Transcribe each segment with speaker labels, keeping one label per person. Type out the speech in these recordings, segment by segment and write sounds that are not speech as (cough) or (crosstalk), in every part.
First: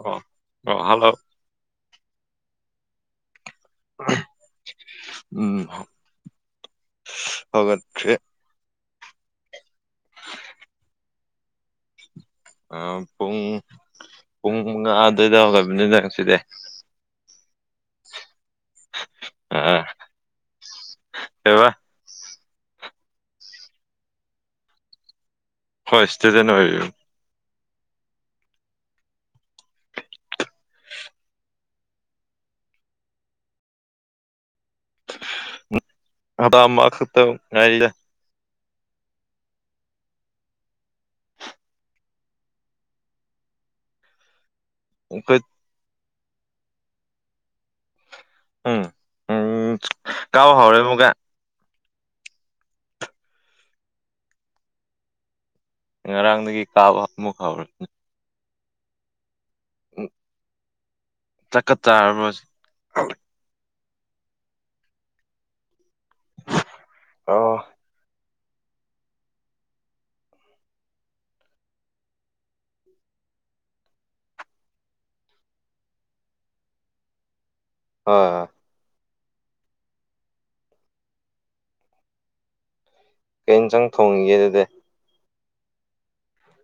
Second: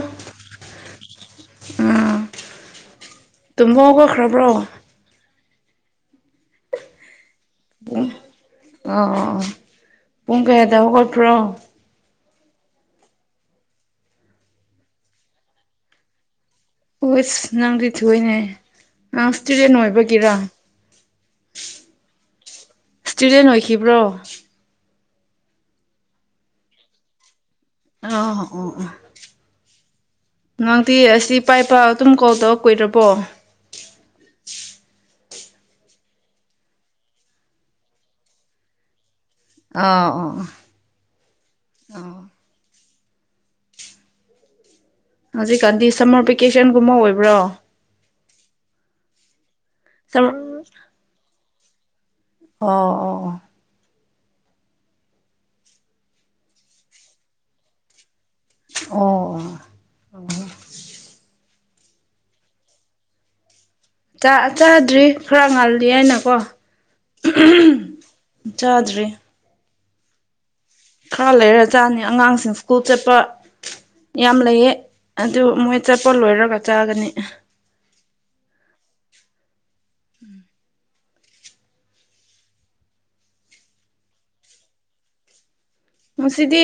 Speaker 1: ꯑꯣ ꯑꯣ ꯍꯜꯂꯣ
Speaker 2: ꯎꯝ ꯇꯨꯝꯕ ꯍꯧꯒꯠ ꯈ꯭ꯔꯥꯕ꯭ꯔꯣ
Speaker 1: ꯎꯝ ꯍꯧ
Speaker 2: ꯄꯨꯡ
Speaker 1: ꯍꯧꯒꯠꯊ꯭ꯔꯦ
Speaker 2: ꯑꯣ ꯄꯨꯡ ꯀꯌꯥꯗ ꯍꯧꯒꯠꯄ꯭ꯔꯣ
Speaker 1: ꯑꯥ ꯄꯨꯡ ꯄꯨꯡ ꯃꯉꯥ ꯑꯗꯨꯋꯥꯏꯗ ꯍꯧꯒꯠꯄꯅꯤꯅꯦ ꯉꯁꯤꯗꯤ
Speaker 2: ꯎꯁ ꯅꯪꯗꯤ ꯊꯨꯏꯋꯦꯅꯦ ꯅꯪ ꯁ꯭ꯨꯇꯗꯦꯟ
Speaker 1: ꯑꯥ
Speaker 2: ꯑꯣꯏꯕꯒꯤꯔ
Speaker 1: ꯀꯩꯕ
Speaker 2: ꯏꯁ꯭ꯇꯨꯗꯦꯟ ꯑꯣꯏꯈꯤꯕ꯭ꯔꯣ
Speaker 1: ꯍꯣꯏ ꯏꯁꯇꯨꯗꯦꯟ ꯑꯣꯏꯔꯤ
Speaker 2: ꯑꯣꯍꯣ ꯑꯣ ꯑꯣ ꯅꯪꯗꯤ ꯑꯁꯤ ꯄꯥꯏꯄꯥ ꯑꯗꯨꯝ ꯀꯣꯜ ꯇꯧꯋ ꯀꯨꯏꯔꯕꯣ
Speaker 1: ꯑꯕꯥ ꯑꯃ ꯈꯛꯇ ꯉꯥꯏꯔꯤꯌꯦ
Speaker 2: ꯑꯥ ꯑꯣ ꯑꯣ
Speaker 1: ꯑꯩꯈꯣꯏ
Speaker 2: ꯍꯧꯖꯤꯛꯀꯥꯟꯗꯤ ꯁꯝꯃꯔ ꯚꯦꯀꯦꯁꯟꯒꯨꯝꯕ ꯑꯣꯏꯕ꯭ꯔꯣ
Speaker 1: ꯎꯝ ꯎꯝ
Speaker 2: ꯁꯃꯔ
Speaker 1: ꯀꯥꯕ ꯍꯥꯎꯔꯦ ꯈꯣꯡꯒꯦ
Speaker 2: ꯑꯣ ꯑꯣ ꯑꯣ
Speaker 1: ꯉꯔꯥꯡꯗꯒꯤ ꯀꯥꯕ ꯑꯃꯨꯛ ꯍꯧꯔꯦꯅꯦ
Speaker 2: ꯑꯣ ꯑꯣ
Speaker 1: ꯎꯝ ꯆꯥꯥꯛꯀꯥ ꯆꯥꯔꯥꯕꯣꯁ
Speaker 2: ꯆꯥ ꯆꯥꯗ꯭ꯔꯤ ꯈꯔꯥ ꯉꯜꯂꯤꯌꯥꯏꯅꯀꯣ
Speaker 1: ꯑꯣ
Speaker 2: ꯆꯥꯗ꯭ꯔꯤ ꯈꯔꯥ ꯂꯩꯔꯥ ꯆꯥꯅꯤ ꯑꯉꯥꯡꯁꯤꯡ ꯁ꯭ꯀꯨꯜ ꯆꯠꯄ ꯌꯥꯝ ꯂꯩꯌꯦ ꯑꯗꯨ ꯃꯣꯏ ꯆꯠꯄ ꯂꯣꯏꯔꯥꯒ ꯆꯥꯒꯅꯤ
Speaker 1: ꯑꯥ
Speaker 2: ꯎꯝ
Speaker 1: ꯀꯩꯟꯖꯥꯡ ꯊꯣꯡꯉꯤꯒꯦ ꯑꯗꯨꯗꯤ
Speaker 2: ꯉꯁꯤꯗꯤ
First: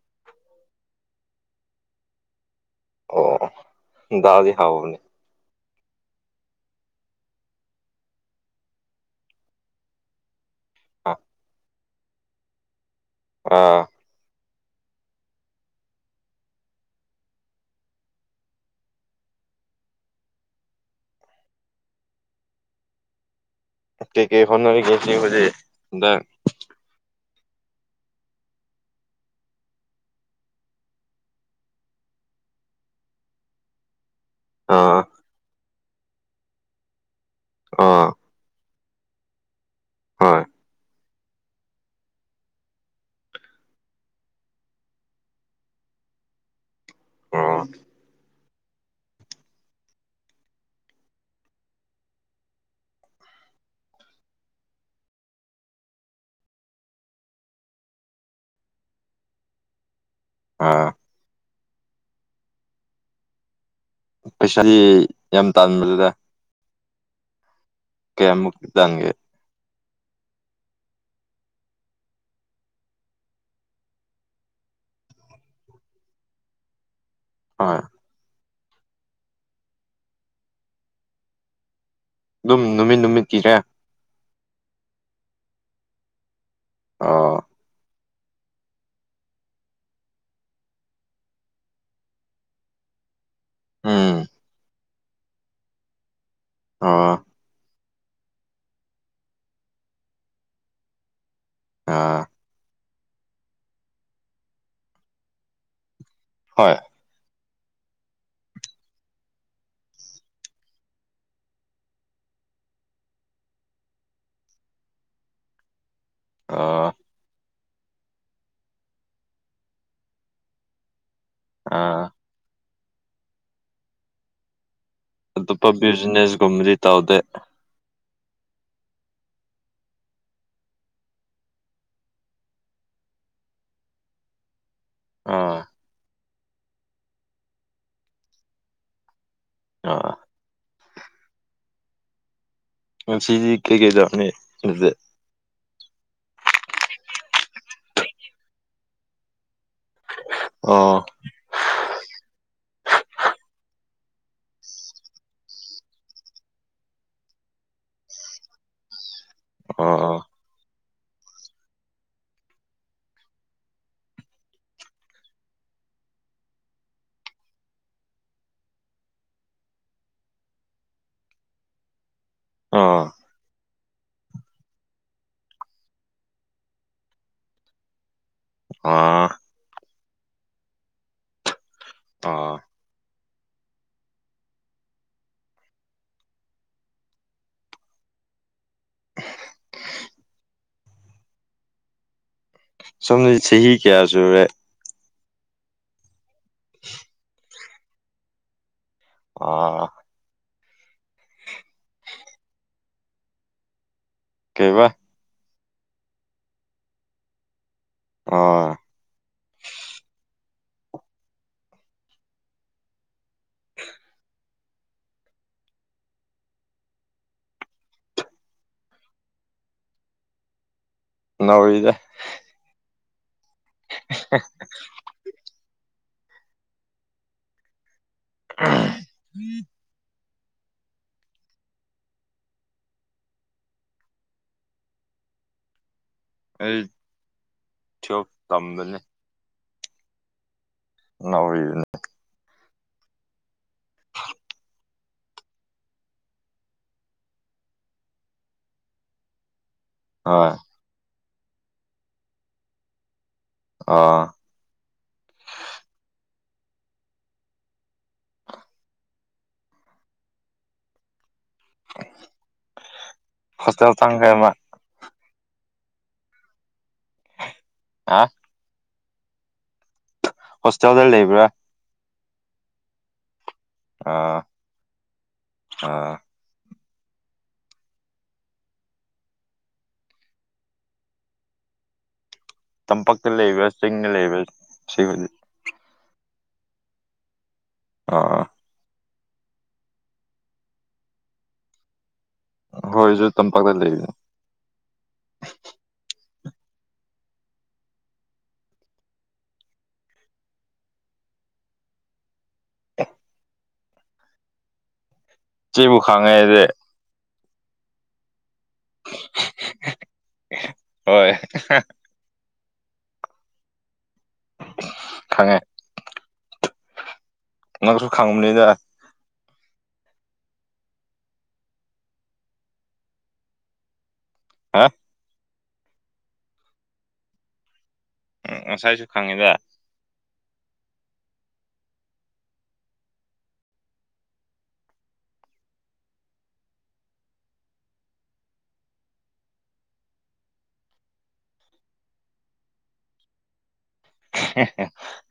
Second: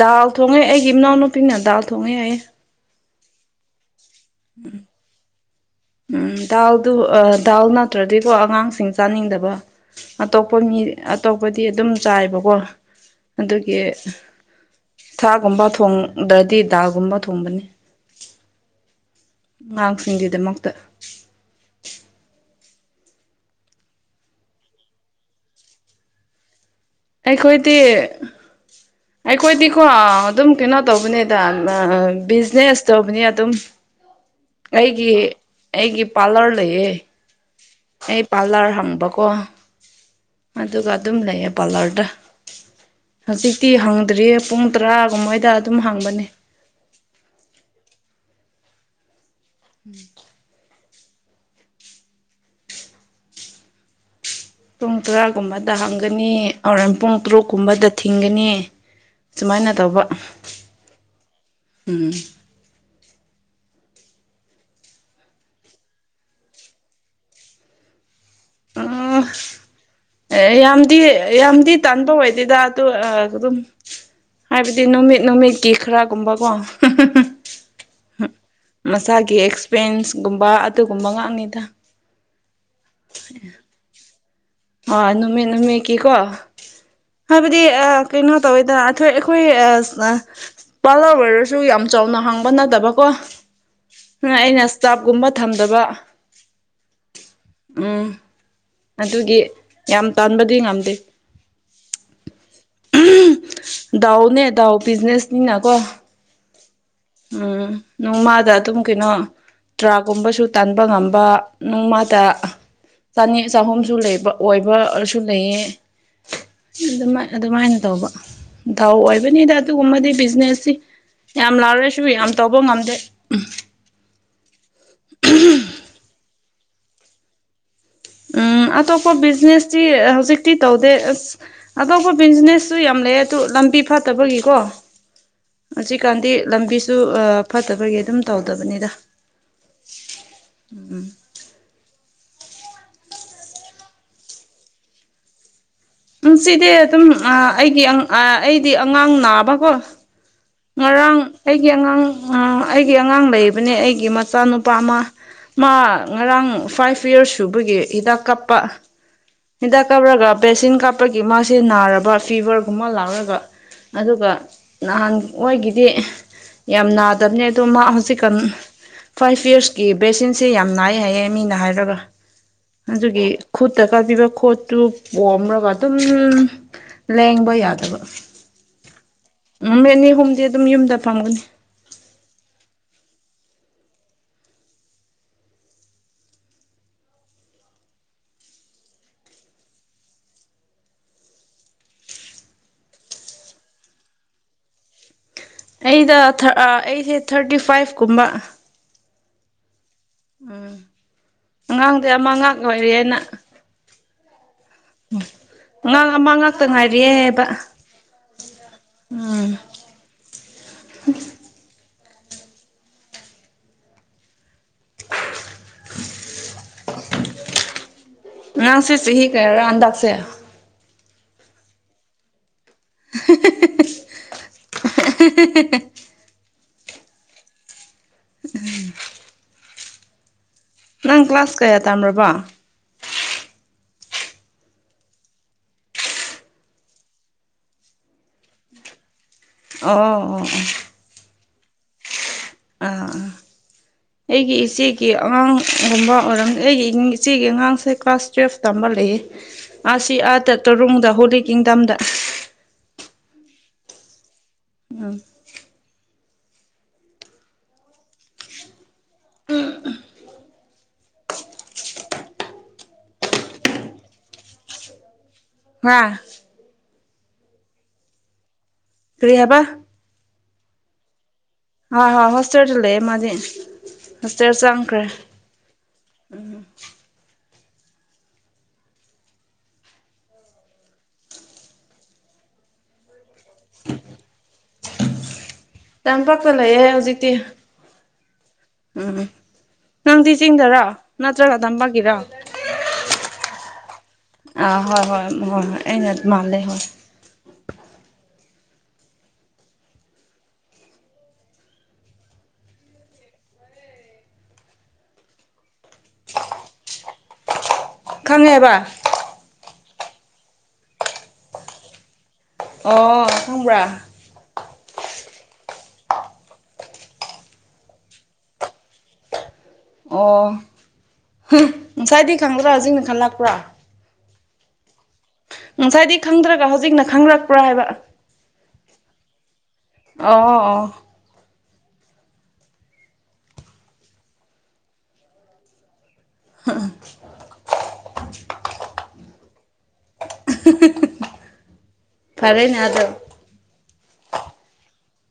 Speaker 2: ꯗꯥꯜ ꯊꯣꯡꯉꯦ ꯑꯩꯒꯤ ꯏꯅꯥꯎꯅꯨꯄꯤꯅ ꯗꯥꯜ ꯊꯣꯡꯉꯦ ꯍꯥꯏꯌꯦ
Speaker 1: ꯑꯣ ꯗꯥꯜ ꯗꯤ ꯍꯥꯎꯕꯅꯤ
Speaker 2: ꯎꯝ ꯗꯥꯜꯗꯨ ꯑꯥ ꯗꯥꯜ ꯅꯠꯇ꯭ꯔꯗꯤꯀꯣ ꯑꯉꯥꯡꯁꯤꯡ ꯆꯥꯅꯤꯡꯗꯥꯕ ꯑꯇꯣꯞꯄꯥ ꯃꯤ ꯑꯇꯣꯞꯄꯗꯤ ꯑꯗꯨꯝ ꯆꯥꯏꯕꯀꯣ ꯑꯗꯨꯒꯤ
Speaker 1: ꯑꯥ
Speaker 2: ꯊꯥꯒꯨꯝꯕ ꯊꯣꯡꯗ꯭ꯔꯥꯗꯤ ꯗꯥꯜꯒꯨꯝꯕ ꯊꯣꯡꯕꯅꯤ ꯑꯉꯥꯡ ꯁꯤꯡꯒꯤ ꯗꯥꯃꯛꯇꯥ
Speaker 1: ꯀꯩ ꯀꯩ ꯍꯣꯠꯅꯥꯔꯤꯒꯦ ꯍꯧꯖꯤꯛ ꯗꯛ
Speaker 2: ꯑꯩꯈꯣꯏꯗꯤ
Speaker 1: (inaudible)
Speaker 2: ꯑꯩꯈꯣꯏꯗꯤꯀꯣ ꯑꯗꯨꯝ ꯀꯩꯅꯣ ꯇꯧꯕꯅꯦꯗ ꯕꯤꯖꯤꯅꯦꯁ ꯇꯧꯕꯅꯦ ꯑꯗꯨꯝ
Speaker 1: (inaudible) ꯑꯥ
Speaker 2: ꯑꯩꯒꯤ ꯑꯩꯒꯤ ꯄꯥꯂꯔ ꯂꯩꯌꯦ
Speaker 1: ꯑꯥ
Speaker 2: ꯄꯥꯂꯔ ꯍꯥꯡꯕꯀꯣ
Speaker 1: ꯍꯣꯏ
Speaker 2: ꯑꯗꯨꯒꯥ ꯑꯗꯨꯝ ꯂꯩꯌꯦꯕ ꯄꯥꯂꯔꯗꯥ ꯍꯧꯖꯤꯛꯇꯤ ꯍꯥꯡꯗ꯭ꯔꯤꯌꯦ ꯄꯨꯡ ꯇꯔꯥꯒꯨꯝꯃꯣꯏꯗ ꯑꯗꯨꯝ ꯍꯥꯡꯕꯅꯦ
Speaker 1: ꯑꯣ
Speaker 2: (unintelligible) ꯄꯨꯡ ꯇꯔꯥꯒꯨꯝꯕꯥꯗ ꯍꯥꯡꯒꯅꯤ ꯍꯣꯔꯦꯟ ꯄꯨꯡ ꯇꯔꯨꯛ ꯀꯨꯝꯕꯥꯗ ꯊꯤꯡꯒꯅꯤ ꯁꯨꯃꯥꯏꯅ ꯇꯧꯕ
Speaker 1: ꯑꯥ
Speaker 2: ꯎꯝ
Speaker 1: ꯄꯩꯁꯥꯗꯤ ꯌꯥꯝ ꯇꯥꯟꯕꯅꯤꯗ ꯀꯌꯥ ꯃꯨꯛꯇꯤ ꯇꯥꯟꯒꯦ
Speaker 2: ꯑꯥ ꯑꯦ ꯌꯥꯝꯗꯤ ꯌꯥꯝꯗꯤ ꯇꯥꯟꯕ ꯑꯣꯏꯗꯦꯗ ꯑꯗꯨ ꯑꯗꯨꯝ ꯍꯥꯏꯕꯗꯤ ꯅꯨꯃꯤꯠ ꯅꯨꯃꯤꯠꯀꯤ ꯈꯔꯥꯒꯨꯝꯕꯀꯣ ꯍꯥꯍꯥ
Speaker 1: ꯍꯣꯏ
Speaker 2: ꯃꯁꯥꯒꯤ ꯑꯦꯛꯁꯄꯦꯟꯁ ꯒꯨꯝꯕꯥ ꯑꯗꯨꯒꯨꯝꯕ ꯉꯥꯛꯅꯤꯗ
Speaker 1: ꯑꯗꯨꯝ ꯅꯨꯃꯤꯠ ꯅꯨꯃꯤꯠꯀꯤꯔ
Speaker 2: ꯑꯥ ꯅꯨꯃꯤꯠ ꯅꯨꯃꯤꯠ ꯀꯤꯀꯣ
Speaker 1: ꯑꯣ
Speaker 2: ꯍꯥꯏꯕꯗꯤ ꯑꯥ ꯀꯩꯅꯣ ꯇꯧꯋꯤꯗꯥ ꯑꯊꯣꯏ ꯑꯈꯣꯏ ꯑꯁ ꯑꯥ ꯄꯥꯂꯔ ꯑꯣꯏꯔꯁꯨ ꯌꯥꯝ ꯆꯥꯎꯅ ꯍꯥꯡꯕ ꯅꯠꯇꯥꯕꯀꯣ
Speaker 1: ꯎꯝ
Speaker 2: ꯑꯗꯨꯅ ꯑꯩꯅ ꯁꯇꯥꯞ ꯀꯨꯝꯕ ꯊꯝꯗꯥꯕ
Speaker 1: ꯑꯣ
Speaker 2: ꯎꯝ ꯑꯗꯨꯒꯤ ꯌꯥꯝ ꯇꯥꯟꯕꯗꯤ ꯉꯝꯗꯦ
Speaker 1: ꯑꯥ
Speaker 2: ꯑꯍꯝ ꯗꯥꯎꯅꯦ ꯗꯥꯎ ꯕꯤꯖꯤꯅꯦꯁ ꯅꯤꯅꯥꯀꯣ
Speaker 1: ꯍꯣꯏ
Speaker 2: ꯎꯝ ꯅꯣꯡꯃꯥꯗ ꯑꯗꯨꯝ ꯀꯩꯅꯣ ꯇ꯭ꯔꯥꯒꯨꯝꯕꯁꯨ ꯇꯟꯕ ꯉꯝꯕꯥ ꯅꯣꯡꯃꯥꯗ ꯆꯅꯤ ꯆꯥꯍꯨꯝꯁꯨ ꯂꯩꯕ ꯑꯣꯏꯕꯁꯨ ꯂꯩꯌꯦ
Speaker 1: ꯑꯥ
Speaker 2: ꯑꯗꯨꯃꯥꯏ ꯑꯗꯨꯃꯥꯏꯅ ꯇꯧꯕ ꯗꯥꯎ ꯑꯣꯏꯕꯅꯤꯗ ꯑꯗꯨꯒꯨꯝꯕꯗꯤ ꯕꯤꯖꯤꯅꯦꯁꯇꯤ ꯌꯥꯝ ꯂꯥꯛꯔꯁꯨ
Speaker 1: ꯑꯥ
Speaker 2: ꯌꯥꯝ ꯇꯧꯕ ꯉꯝꯗꯦ
Speaker 1: ꯑꯇꯣꯞ ꯕꯤꯖꯅꯦꯁ ꯒꯨꯝꯕꯗꯤ ꯇꯧꯗꯦ
Speaker 2: ꯎꯝ ꯑꯇꯣꯞꯄ ꯕꯤꯖꯤꯅꯦꯁꯇꯤ ꯍꯧꯖꯤꯛꯇꯤ ꯇꯧꯗꯦ ꯑꯁ ꯑꯇꯣꯞꯄ ꯕꯤꯖꯤꯅꯦꯁꯁꯨ ꯌꯥꯝ ꯂꯩꯌꯦ ꯑꯗꯨ ꯂꯝꯕꯤ ꯐꯠꯇꯕꯒꯤꯀꯣ
Speaker 1: ꯑꯥ
Speaker 2: ꯍꯧꯖꯤꯛꯀꯥꯟꯗꯤ ꯂꯝꯕꯤꯁꯨ ꯑꯥ ꯐꯠꯇꯕꯒꯤ ꯑꯗꯨꯝ ꯇꯧꯗꯕꯅꯤꯗ
Speaker 1: ꯑꯥ
Speaker 2: ꯎꯝ
Speaker 1: ꯉꯥꯁꯤꯗꯤ ꯀꯩꯀꯩꯗꯧꯅꯤ ꯑꯗꯨꯗꯤ
Speaker 2: ꯅꯨꯡꯁꯤꯗꯦ ꯑꯗꯨꯝ ꯑꯥ ꯑꯩꯒꯤ ꯑꯪ ꯑꯥ ꯑꯩꯗꯤ ꯑꯉꯥꯡ ꯅꯥꯕꯀꯣ
Speaker 1: ꯑꯣ
Speaker 2: ꯉꯔꯥꯡ ꯑꯩꯒꯤ ꯑꯉꯥꯡ ꯑꯥ ꯑꯩꯒꯤ ꯑꯉꯥꯡ ꯂꯩꯕꯅꯦ ꯑꯩꯒꯤ ꯃꯆꯥꯅꯨꯄꯥ ꯑꯃ ꯃꯥ ꯉꯔꯥꯡ ꯐꯥꯏꯚ ꯌꯔꯁ ꯁꯨꯕꯒꯤ ꯍꯤꯗꯥꯛ ꯀꯥꯞꯄ ꯍꯤꯗꯥꯛ
Speaker 1: ꯑꯣ
Speaker 2: ꯀꯞꯔꯒ ꯄꯦꯁꯤꯟ ꯀꯞ ꯍꯥꯞꯄꯒꯤ ꯃꯥꯁꯦ ꯅꯥꯔꯕ ꯐꯤꯕꯔꯒꯨꯝꯕ ꯂꯥꯛꯔꯒ ꯑꯗꯨꯒ ꯅꯍꯥꯟ ꯑꯣꯏꯒꯤꯗꯤ ꯌꯥꯝ ꯅꯥꯗꯕꯅꯦ ꯑꯗꯣ ꯃꯥ ꯍꯧꯖꯤꯛ ꯐꯥꯏꯚ ꯌꯔꯁꯀꯤ ꯕꯦꯁꯤꯟꯁꯦ ꯌꯥꯝ ꯅꯥꯏ ꯍꯥꯏꯌꯦ ꯃꯤꯅ ꯍꯥꯏꯔꯒ
Speaker 1: ꯑꯣ
Speaker 2: ꯑꯗꯨꯒꯤ ꯈꯨꯠꯇ ꯀꯥꯄꯤꯕ ꯈꯣꯠꯇꯨ ꯑꯣꯝꯔꯒ ꯑꯗꯨꯝ ꯂꯦꯡꯕ ꯌꯥꯗꯕ
Speaker 1: ꯑꯥ
Speaker 2: ꯎꯝ ꯃꯦꯅꯤ ꯒꯨꯝꯗꯤ ꯑꯗꯨꯝ ꯌꯨꯝꯗ ꯐꯪꯒꯅꯤ
Speaker 1: ꯑ (inaudible) ꯁꯣꯝꯁꯤ ꯆꯍꯤ ꯀꯌꯥ ꯁꯨꯔꯦ
Speaker 2: ꯑꯩꯗꯣ ꯊꯔ ꯑꯥ ꯑꯩꯁꯦ ꯊꯥꯔꯇꯤ ꯐꯥꯏꯚ ꯀꯨꯝꯕ
Speaker 1: ꯑꯥ
Speaker 2: ꯎꯝ ꯑꯉꯥꯡꯗꯤ ꯑꯃ ꯉꯥꯛ ꯂꯣꯏꯔꯦꯅ
Speaker 1: ꯀꯩꯕ
Speaker 2: ꯎꯝ ꯅꯪ ꯑꯃꯥ ꯉꯥꯛꯇ ꯉꯥꯏꯔꯤꯑꯦ ꯍꯥꯏꯕ
Speaker 1: ꯑꯥ
Speaker 2: ꯎꯝ
Speaker 1: (inaudible) (inaudible)
Speaker 2: ꯅꯪꯁꯦ ꯆꯍꯤ ꯀꯌꯥꯔꯥ ꯍꯟꯗꯛꯁꯦ
Speaker 1: ꯅꯧꯔꯤꯗꯥ
Speaker 2: ꯍ
Speaker 1: (inaudible)
Speaker 2: (inaudible)
Speaker 1: ꯎ
Speaker 2: ꯅꯪ ꯀ꯭ꯂꯥꯁ ꯀꯌꯥ ꯇꯥꯝꯔꯕ
Speaker 1: ꯑꯩ (unintelligible) ꯊꯝꯗꯅꯤ
Speaker 2: ꯑꯥ ꯑꯣ ꯑꯣ ꯑꯣ
Speaker 1: ꯅꯧꯔꯤꯅꯦ
Speaker 2: ꯑꯥꯥ ꯑꯩꯒꯤ ꯏꯆꯦ ꯀꯦ ꯑꯉꯥꯡꯒꯨꯝꯕ ꯑꯣꯏꯔꯝ ꯑꯩꯒꯤ ꯏꯕꯨꯡꯒꯤ ꯏꯆꯦꯒꯤ ꯑꯉꯥꯡꯁꯦ ꯀ꯭ꯂꯥꯁ ꯇꯨꯌꯦꯜꯐ ꯇꯝꯕ ꯂꯩ ꯃꯥꯁꯤ ꯑꯥꯗ
Speaker 1: ꯍꯣꯏ
Speaker 2: ꯇꯔꯨꯡꯗ ꯍꯣꯂꯤꯛ ꯀꯤꯡꯗꯝꯗ
Speaker 1: ꯑꯥ
Speaker 2: ꯎꯝ
Speaker 1: ꯍꯣꯁꯇꯦꯜ ꯆꯪꯒ꯭ꯔꯦꯕꯥ
Speaker 2: (unintelligible)
Speaker 1: ꯑꯥ
Speaker 2: ꯀꯔꯤ ꯍꯥꯏꯕ
Speaker 1: ꯍꯣꯁꯇꯦꯜ ꯂ ꯂꯩꯕ꯭ꯔꯥ
Speaker 2: ꯍꯣꯏ ꯍꯣꯏ ꯍꯣꯁꯇꯦꯜꯗ ꯂꯩꯑꯦ ꯃꯥꯗꯤ
Speaker 1: ꯑꯥ
Speaker 2: ꯍꯣꯁꯇꯦꯜ ꯆꯪꯈ꯭ꯔꯦ
Speaker 1: ꯑꯥ
Speaker 2: ꯎꯝ
Speaker 1: ꯇꯝꯄꯥꯛꯇ ꯂꯩꯕ ꯆꯤꯡꯗ ꯂꯩꯕ ꯁꯤꯕꯨꯗꯤ
Speaker 2: ꯇꯝꯄꯥꯛꯄ ꯂꯩꯌꯦ ꯍꯧꯖꯤꯛꯇꯤ
Speaker 1: ꯑꯣ ꯑꯣ
Speaker 2: ꯎꯝ ꯅꯪꯗꯤ ꯆꯤꯡꯗꯔꯣ ꯅꯠꯇ꯭ꯔꯒ ꯇꯝꯄꯥꯛꯒꯤꯔꯣ
Speaker 1: ꯑꯈꯣꯏꯖꯨ ꯇꯝꯄꯥꯛꯇ ꯂꯩꯕꯅꯦ
Speaker 2: ꯑꯥ ꯍꯣꯏ ꯍꯣꯏ ꯍꯣꯏ ꯍꯣꯏ ꯑꯩꯅꯠ ꯃꯥꯜꯂꯦ ꯍꯣꯏ
Speaker 1: ꯆꯦꯕꯨ ꯈꯪꯉꯦ ꯑꯩꯗꯤ
Speaker 2: ꯈꯪꯉꯦ ꯍꯥꯏꯕ
Speaker 1: ꯍꯣꯏ
Speaker 2: ꯑꯣ ꯈꯪꯕ꯭ꯔꯥ
Speaker 1: ꯈꯪꯉꯦ ꯅꯪꯁꯨ ꯈꯪꯕꯅꯤꯗ
Speaker 2: ꯑꯣ ꯉꯁꯥꯏꯗꯤ ꯈꯪꯗ꯭ꯔꯥ ꯍꯧꯖꯤꯛꯅ ꯈꯜꯂꯛꯄ꯭ꯔꯥ
Speaker 1: ꯍꯥ
Speaker 2: ꯉꯁꯥꯏꯗꯤ ꯈꯪꯗ꯭ꯔꯒ ꯍꯧꯖꯤꯛꯅ ꯈꯪꯔꯛꯄ꯭ꯔꯥ ꯍꯥꯏꯕ
Speaker 1: ꯎꯪ ꯉꯁꯥꯏꯁꯨ ꯈꯪꯉꯤꯗ
Speaker 2: ꯑꯣ ꯍꯣ ꯑꯣ (unintelligible) ꯐꯔꯦꯅꯦ ꯑꯗꯣ
Speaker 1: (unintelligible)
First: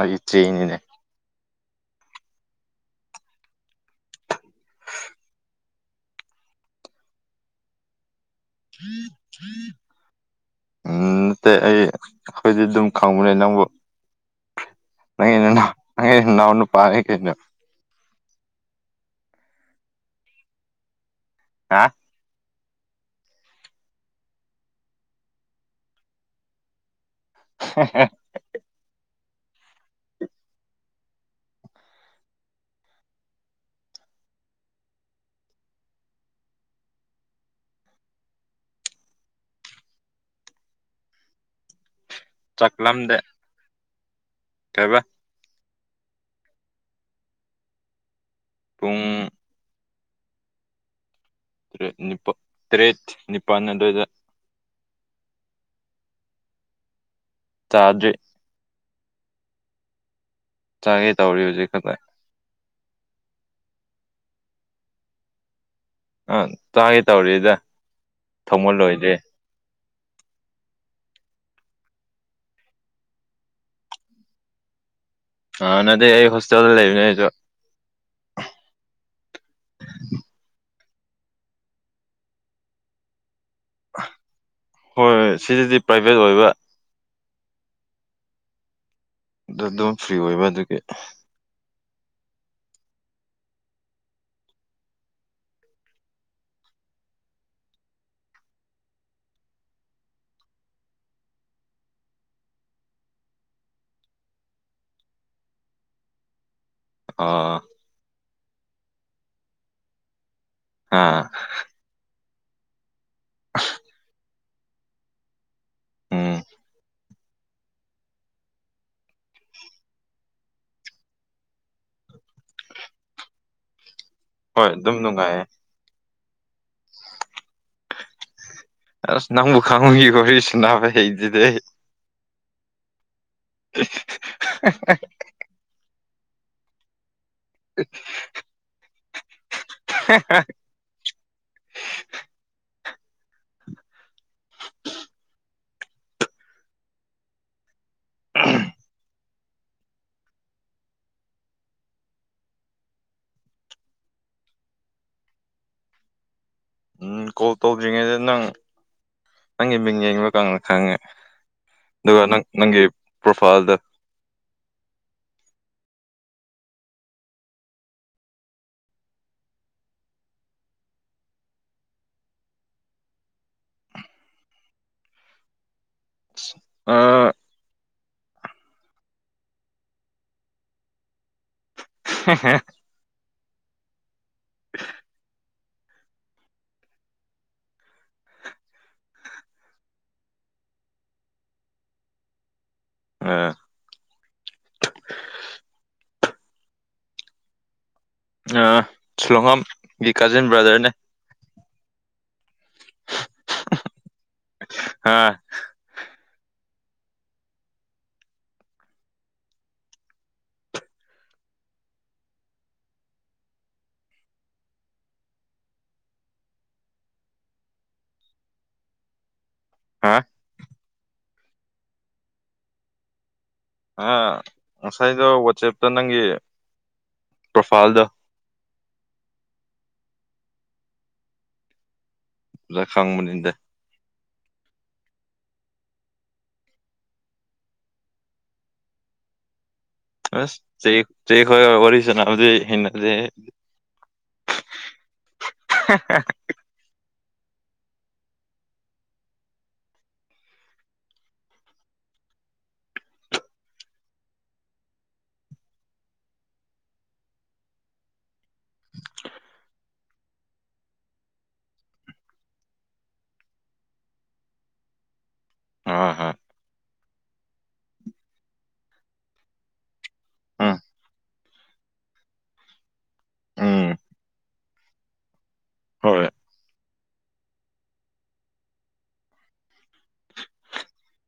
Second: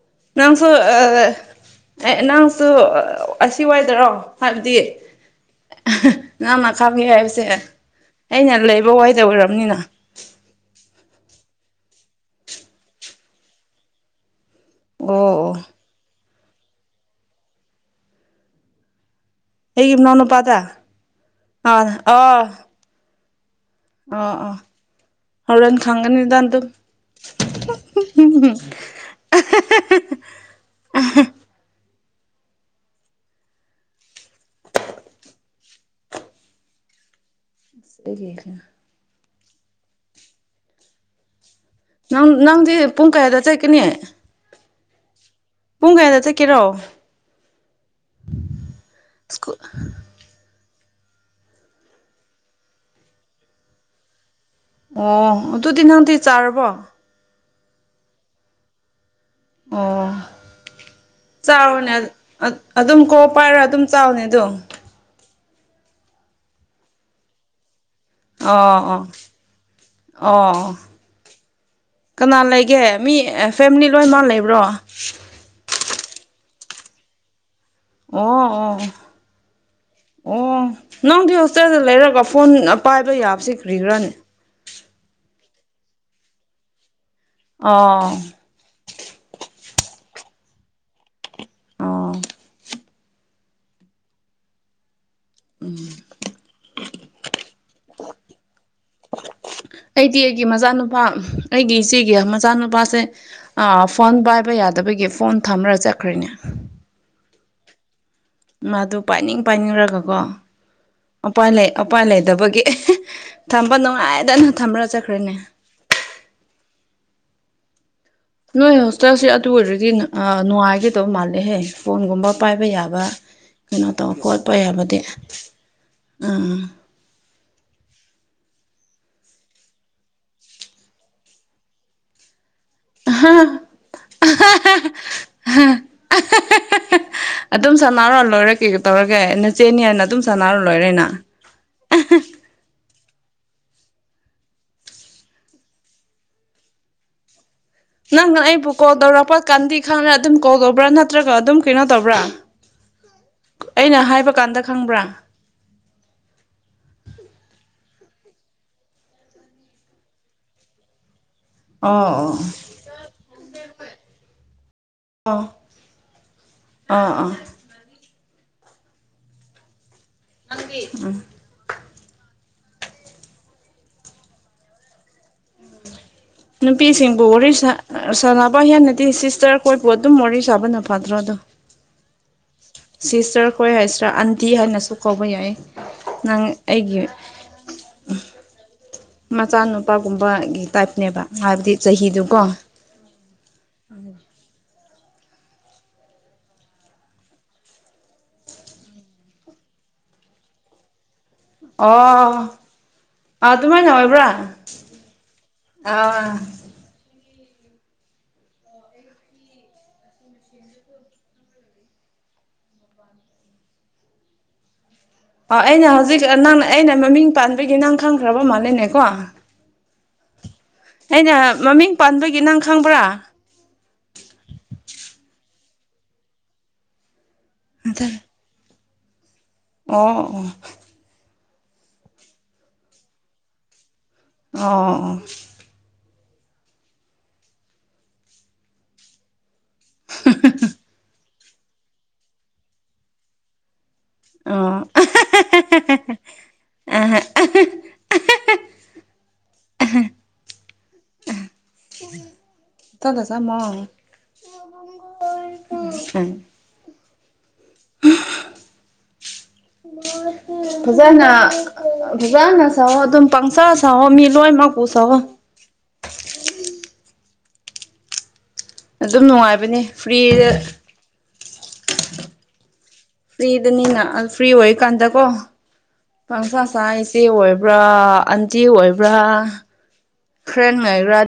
Speaker 1: ꯑꯩ
Speaker 2: ꯅꯪꯁꯨ
Speaker 1: ꯏꯆꯦꯅꯤꯅꯦ
Speaker 2: ꯑꯦ ꯅꯪꯁꯨ ꯑꯁꯤ ꯋꯥꯏꯗꯔꯣ ꯍꯥꯏꯕꯗꯤ ꯅꯪꯅ ꯈꯪꯉꯦ ꯍꯥꯏꯕꯁꯦ ꯑꯩꯅ ꯂꯩꯕ ꯋꯥꯏꯗ ꯑꯣꯏꯔꯕꯅꯤꯅ
Speaker 1: ꯎꯝ ꯅꯠꯇꯦ ꯑꯩ ꯑꯩꯈꯣꯏꯗꯤ ꯑꯗꯨꯝ ꯈꯪꯕꯅꯦ ꯅꯪꯕꯨ
Speaker 2: ꯑꯣ
Speaker 1: ꯅꯪꯒꯤ
Speaker 2: ꯑꯣ
Speaker 1: ꯅꯅꯥꯎ ꯅꯪꯒꯤ ꯅꯅꯥꯎ ꯅꯨꯄꯥꯅꯦ ꯀꯩꯅꯣ
Speaker 2: ꯑꯩꯒꯤ ꯃꯅꯥꯎꯅꯨꯄꯥꯗ
Speaker 1: ꯍꯥ
Speaker 2: ꯑꯥꯟ ꯑꯣꯑꯣ ꯑꯣ ꯑꯣ ꯍꯧꯔꯦꯟ ꯈꯪꯒꯅꯤꯗꯥ ꯑꯗꯨ
Speaker 1: (unintelligible)
Speaker 2: (unintelligible) ꯁꯤꯗꯒꯤ ꯅꯪ ꯅꯪꯗꯤ ꯄꯨꯡ
Speaker 1: ꯆꯥꯛꯂꯝꯗꯦ
Speaker 2: ꯀꯌꯥꯗ ꯆꯠꯀꯅꯤ
Speaker 1: ꯀꯩꯕ
Speaker 2: ꯄꯨꯡ ꯀꯌꯥꯗ ꯆꯠꯀꯦꯔꯣ
Speaker 1: ꯄꯨꯡ
Speaker 2: ꯁ꯭ꯀꯨꯠ
Speaker 1: ꯇ꯭ꯔꯦꯠ ꯅꯤꯄꯥꯛ ꯇ꯭ꯔꯦꯠ ꯅꯤꯄꯥꯜ ꯑꯗꯥꯏꯗ
Speaker 2: ꯑꯣ ꯑꯗꯨꯗꯤ ꯅꯪꯗꯤ ꯆꯥꯔꯕꯣ
Speaker 1: ꯇꯥꯗ꯭ꯔꯤ
Speaker 2: ꯑꯣ
Speaker 1: ꯆꯥꯒꯦ ꯇꯧꯔꯤ ꯍꯧꯖꯤꯛ
Speaker 2: ꯆꯥꯔꯣꯅꯦ
Speaker 1: ꯈꯛꯇ
Speaker 2: ꯑꯠ ꯑꯗꯨꯝ ꯀꯣꯜ‌ ꯄꯥꯏꯔ ꯑꯗꯨꯝ ꯆꯥꯎꯅꯦ ꯑꯗꯨ
Speaker 1: ꯑ ꯆꯥꯒꯦ ꯇꯧꯔꯤꯏꯗ
Speaker 2: ꯑꯣ ꯑꯣ ꯑꯣ ꯑꯣ ꯑꯣ ꯑꯣ ꯀꯅꯥ ꯂꯩꯒꯦ ꯃꯤ ꯑꯦ ꯐꯦꯃꯤꯂꯤ ꯂꯣꯏꯃꯛ ꯂꯩꯕ꯭ꯔꯣ
Speaker 1: ꯑ ꯅꯗꯦ ꯑꯩ ꯍꯣꯁꯇꯦꯜꯗ ꯂꯩꯕꯅꯦ ꯑꯖꯨ
Speaker 2: ꯑꯣ ꯑꯣ ꯑꯣ ꯑꯣ ꯅꯪꯗꯤ ꯍꯣꯁꯇꯦꯜꯗ ꯂꯩꯔꯒ ꯐꯣꯟ ꯄꯥꯏꯕ ꯌꯥꯕꯁꯤ ꯀ꯭ꯔꯤꯒꯤꯔꯅꯦ
Speaker 1: ꯍꯣꯏ ꯁꯤꯗꯗꯤ ꯄ꯭ꯔꯥꯏꯚꯦꯠ ꯑꯣꯏꯕ
Speaker 2: ꯑꯥꯎ
Speaker 1: ꯑꯗꯨ ꯑꯗꯨꯝ ꯐ꯭ꯔꯤ ꯑꯣꯏꯕ ꯑꯗꯨꯒꯤ
Speaker 2: ꯑꯣ ꯎꯝ ꯑꯩꯗꯤ ꯑꯩꯒꯤ ꯃꯆꯥꯅꯨꯄꯥ ꯑꯩꯒꯤ ꯏꯆꯦꯒꯤ ꯃꯆꯥꯅꯨꯄꯥꯁꯦ ꯥ ꯐꯣꯟ ꯄꯥꯏꯕ ꯌꯥꯗꯕꯒꯤ ꯐꯣꯟ ꯊꯝꯃ ꯆꯠꯈ꯭ꯔꯦꯅꯦ
Speaker 1: ꯑꯥ
Speaker 2: ꯃꯥꯗꯨ ꯄꯥꯏꯅꯤꯡ ꯄꯥꯏꯅꯤꯡꯒꯀꯣ
Speaker 1: ꯑꯥ
Speaker 2: ꯑꯄꯥꯏ ꯎꯄꯥꯏ ꯂꯩꯗꯕꯒꯤ ꯊꯝꯕ ꯅꯨꯡꯉꯥꯏꯗꯅ ꯊꯝꯕ꯭ꯔꯥ ꯆꯠꯈ꯭ꯔꯦꯅꯦ
Speaker 1: ꯎꯝ
Speaker 2: ꯅꯣꯏ ꯍꯣꯁꯇꯦꯜꯁꯦ ꯑꯗꯨ ꯑꯣꯏꯔꯗꯤ ꯅꯨꯡꯉꯥꯏꯒꯗꯕ ꯃꯥꯜꯂꯦꯍꯦ ꯐꯣꯟꯒꯨꯝꯕ ꯄꯥꯏꯕ ꯌꯥꯕ ꯀꯩꯅꯣ ꯇꯧꯕ ꯈꯣꯠꯄ
Speaker 1: ꯍꯣꯏ ꯑꯗꯨꯝ
Speaker 2: ꯌꯥꯕꯗꯤ
Speaker 1: ꯅꯨꯡꯉꯥꯏꯌꯦ
Speaker 2: ꯑꯥ
Speaker 1: ꯑꯁ ꯅꯪꯃꯨ ꯈꯥꯃꯨꯒꯤꯁꯤꯅꯕ ꯍꯗꯤꯗ
Speaker 2: (unintelligible) ꯑꯗꯨꯝ ꯁꯥꯟꯅꯔꯛ ꯂꯣꯏꯔꯦ ꯀꯩꯀꯩ ꯇꯧꯔꯒꯦ ꯅꯆꯦꯅꯤ ꯍꯥꯏꯅ ꯑꯗꯨꯝ ꯁꯥꯟꯅꯔ ꯂꯣꯏꯔꯦꯅ ꯅꯪꯅ ꯑꯩꯕꯨ ꯀꯣꯜ ꯇꯧꯔꯛꯄ ꯀꯥꯟꯗꯤ ꯈꯪꯉꯦ ꯑꯗꯨꯝ ꯀꯣꯜ ꯇꯧꯕ꯭ꯔꯥ ꯅꯠꯇ꯭ꯔꯒ ꯑꯗꯨꯝ ꯀꯩꯅꯣ ꯇꯧꯕ꯭ꯔꯥ ꯑꯩꯅ ꯍꯥꯏꯕ ꯀꯥꯟꯗ ꯈꯪꯕ꯭ꯔꯥ
Speaker 1: ꯎꯝ ꯀꯣꯜ ꯇꯧꯗ꯭ꯔꯤꯉꯩꯗ ꯅꯪ ꯅꯪꯒꯤ ꯃꯤꯡ ꯌꯦꯡꯕꯀꯗ ꯈꯪꯉꯦ ꯑꯗꯨꯒ
Speaker 2: ꯑꯣ
Speaker 1: ꯅꯪ ꯅꯪꯒꯤ ꯄ꯭ꯔꯣꯐꯥꯏꯜꯗ
Speaker 2: ꯑꯥ ꯑꯥ ꯑꯥ (unintelligible) ꯅꯨꯄꯤꯁꯤꯡꯕꯨ
Speaker 1: ꯑꯥ
Speaker 2: ꯋꯥꯔꯤ ꯁꯥꯟꯅꯕ ꯍꯦꯟꯅꯗꯤ ꯁꯤꯁꯇꯔꯈꯣꯏꯕꯨ ꯑꯗꯨꯝ ꯋꯥꯔꯤ ꯁꯥꯕꯅ ꯐꯗ꯭ꯔꯣ ꯑꯗꯣ
Speaker 1: (unintelligible)
Speaker 2: ꯁꯤꯁꯇꯔꯈꯣꯏ ꯍꯥꯏꯁꯇꯔ ꯑꯟꯇꯤ ꯍꯥꯏꯅꯁꯨ ꯀꯧꯕ ꯌꯥꯏꯌꯦ ꯅꯪ ꯑꯩꯒꯤ ꯃꯆꯥꯅꯨꯄꯥꯒꯨꯝꯕꯒꯤ ꯇꯥꯏꯞꯅꯦꯕ ꯍꯥꯏꯕꯗꯤ ꯆꯍꯤꯗꯨꯀꯣ
Speaker 1: ꯑꯥ
Speaker 2: (unintelligible)
Speaker 1: ꯑꯥ ꯁꯨꯂꯣꯡꯉꯝꯒꯤ ꯀꯥꯖꯤꯟ ꯕ꯭ꯔꯗꯔꯅꯦ
Speaker 2: ꯑꯣ ꯑꯇꯨꯃꯥꯏ ꯅ ꯑꯣꯏꯕꯔ
Speaker 1: ꯑꯥ
Speaker 2: ꯑꯥ (inaudible) ꯑꯣ ꯑꯩꯅ ꯍꯧꯖꯤꯛ ꯅꯪ ꯑꯩꯅ ꯃꯃꯤꯡ ꯄꯥꯟꯕꯒꯤ ꯅꯪ ꯈꯪꯈ꯭ꯔꯕ ꯃꯥꯂꯦꯅꯦꯀꯣ
Speaker 1: ꯍꯥꯥ
Speaker 2: ꯑꯩꯅ ꯃꯃꯤꯡ ꯄꯥꯟꯕꯒꯤ ꯅꯪ ꯈꯪꯕ꯭ꯔꯥ
Speaker 1: ꯉꯁꯥꯏꯗꯣ ꯋꯥꯆꯦꯞꯇ ꯅꯪꯒꯤ ꯄ꯭ꯔꯣꯐꯥꯏꯜꯗꯣ
Speaker 2: ꯑꯣ ꯑꯣ
Speaker 1: ꯑꯗꯨꯗ ꯈꯪꯕꯅꯤꯗ
Speaker 2: ꯑꯣ
Speaker 1: ꯑꯁ ꯆꯦꯛ ꯆꯦꯛ ꯈꯔꯒ ꯋꯥꯔꯤ ꯁꯥꯟꯅꯕꯗꯤ ꯍꯦꯟꯅꯗꯦ ꯍꯦ
Speaker 2: ꯑꯣ (unintelligible) (unintelligible) (unintelligible)
Speaker 1: (unintelligible)
Speaker 2: (unintelligible) ꯐꯖꯅ ꯐꯖꯅ ꯁꯋꯣ ꯑꯗꯨꯝ ꯄꯪꯁꯥ ꯁꯑꯣ ꯃꯤ ꯂꯣꯏꯅꯃꯛꯄꯨ ꯁꯥꯋꯣ
Speaker 1: ꯍꯣꯏ ꯍꯣꯏ
Speaker 2: ꯑꯗꯨꯝ ꯅꯨꯡꯉꯥꯏꯕꯅꯦ ꯐ꯭ꯔꯤꯗ
Speaker 1: ꯎꯝ ꯎꯝ
Speaker 2: ꯐ꯭ꯔꯤꯗꯅꯤꯅ ꯐ꯭ꯔꯤ ꯑꯣꯏꯀꯥꯟꯗꯀꯣ
Speaker 1: ꯍꯣꯏ
Speaker 2: ꯡꯪ ꯁꯥ ꯁꯥꯏ ꯏꯆꯦ ꯑꯣꯏꯕ꯭ꯔꯥ ꯑꯟꯇꯤ ꯑꯣꯏꯕ꯭ꯔꯥ ꯐ꯭ꯔꯦꯟ ꯑꯣꯏꯕ꯭ꯔꯥ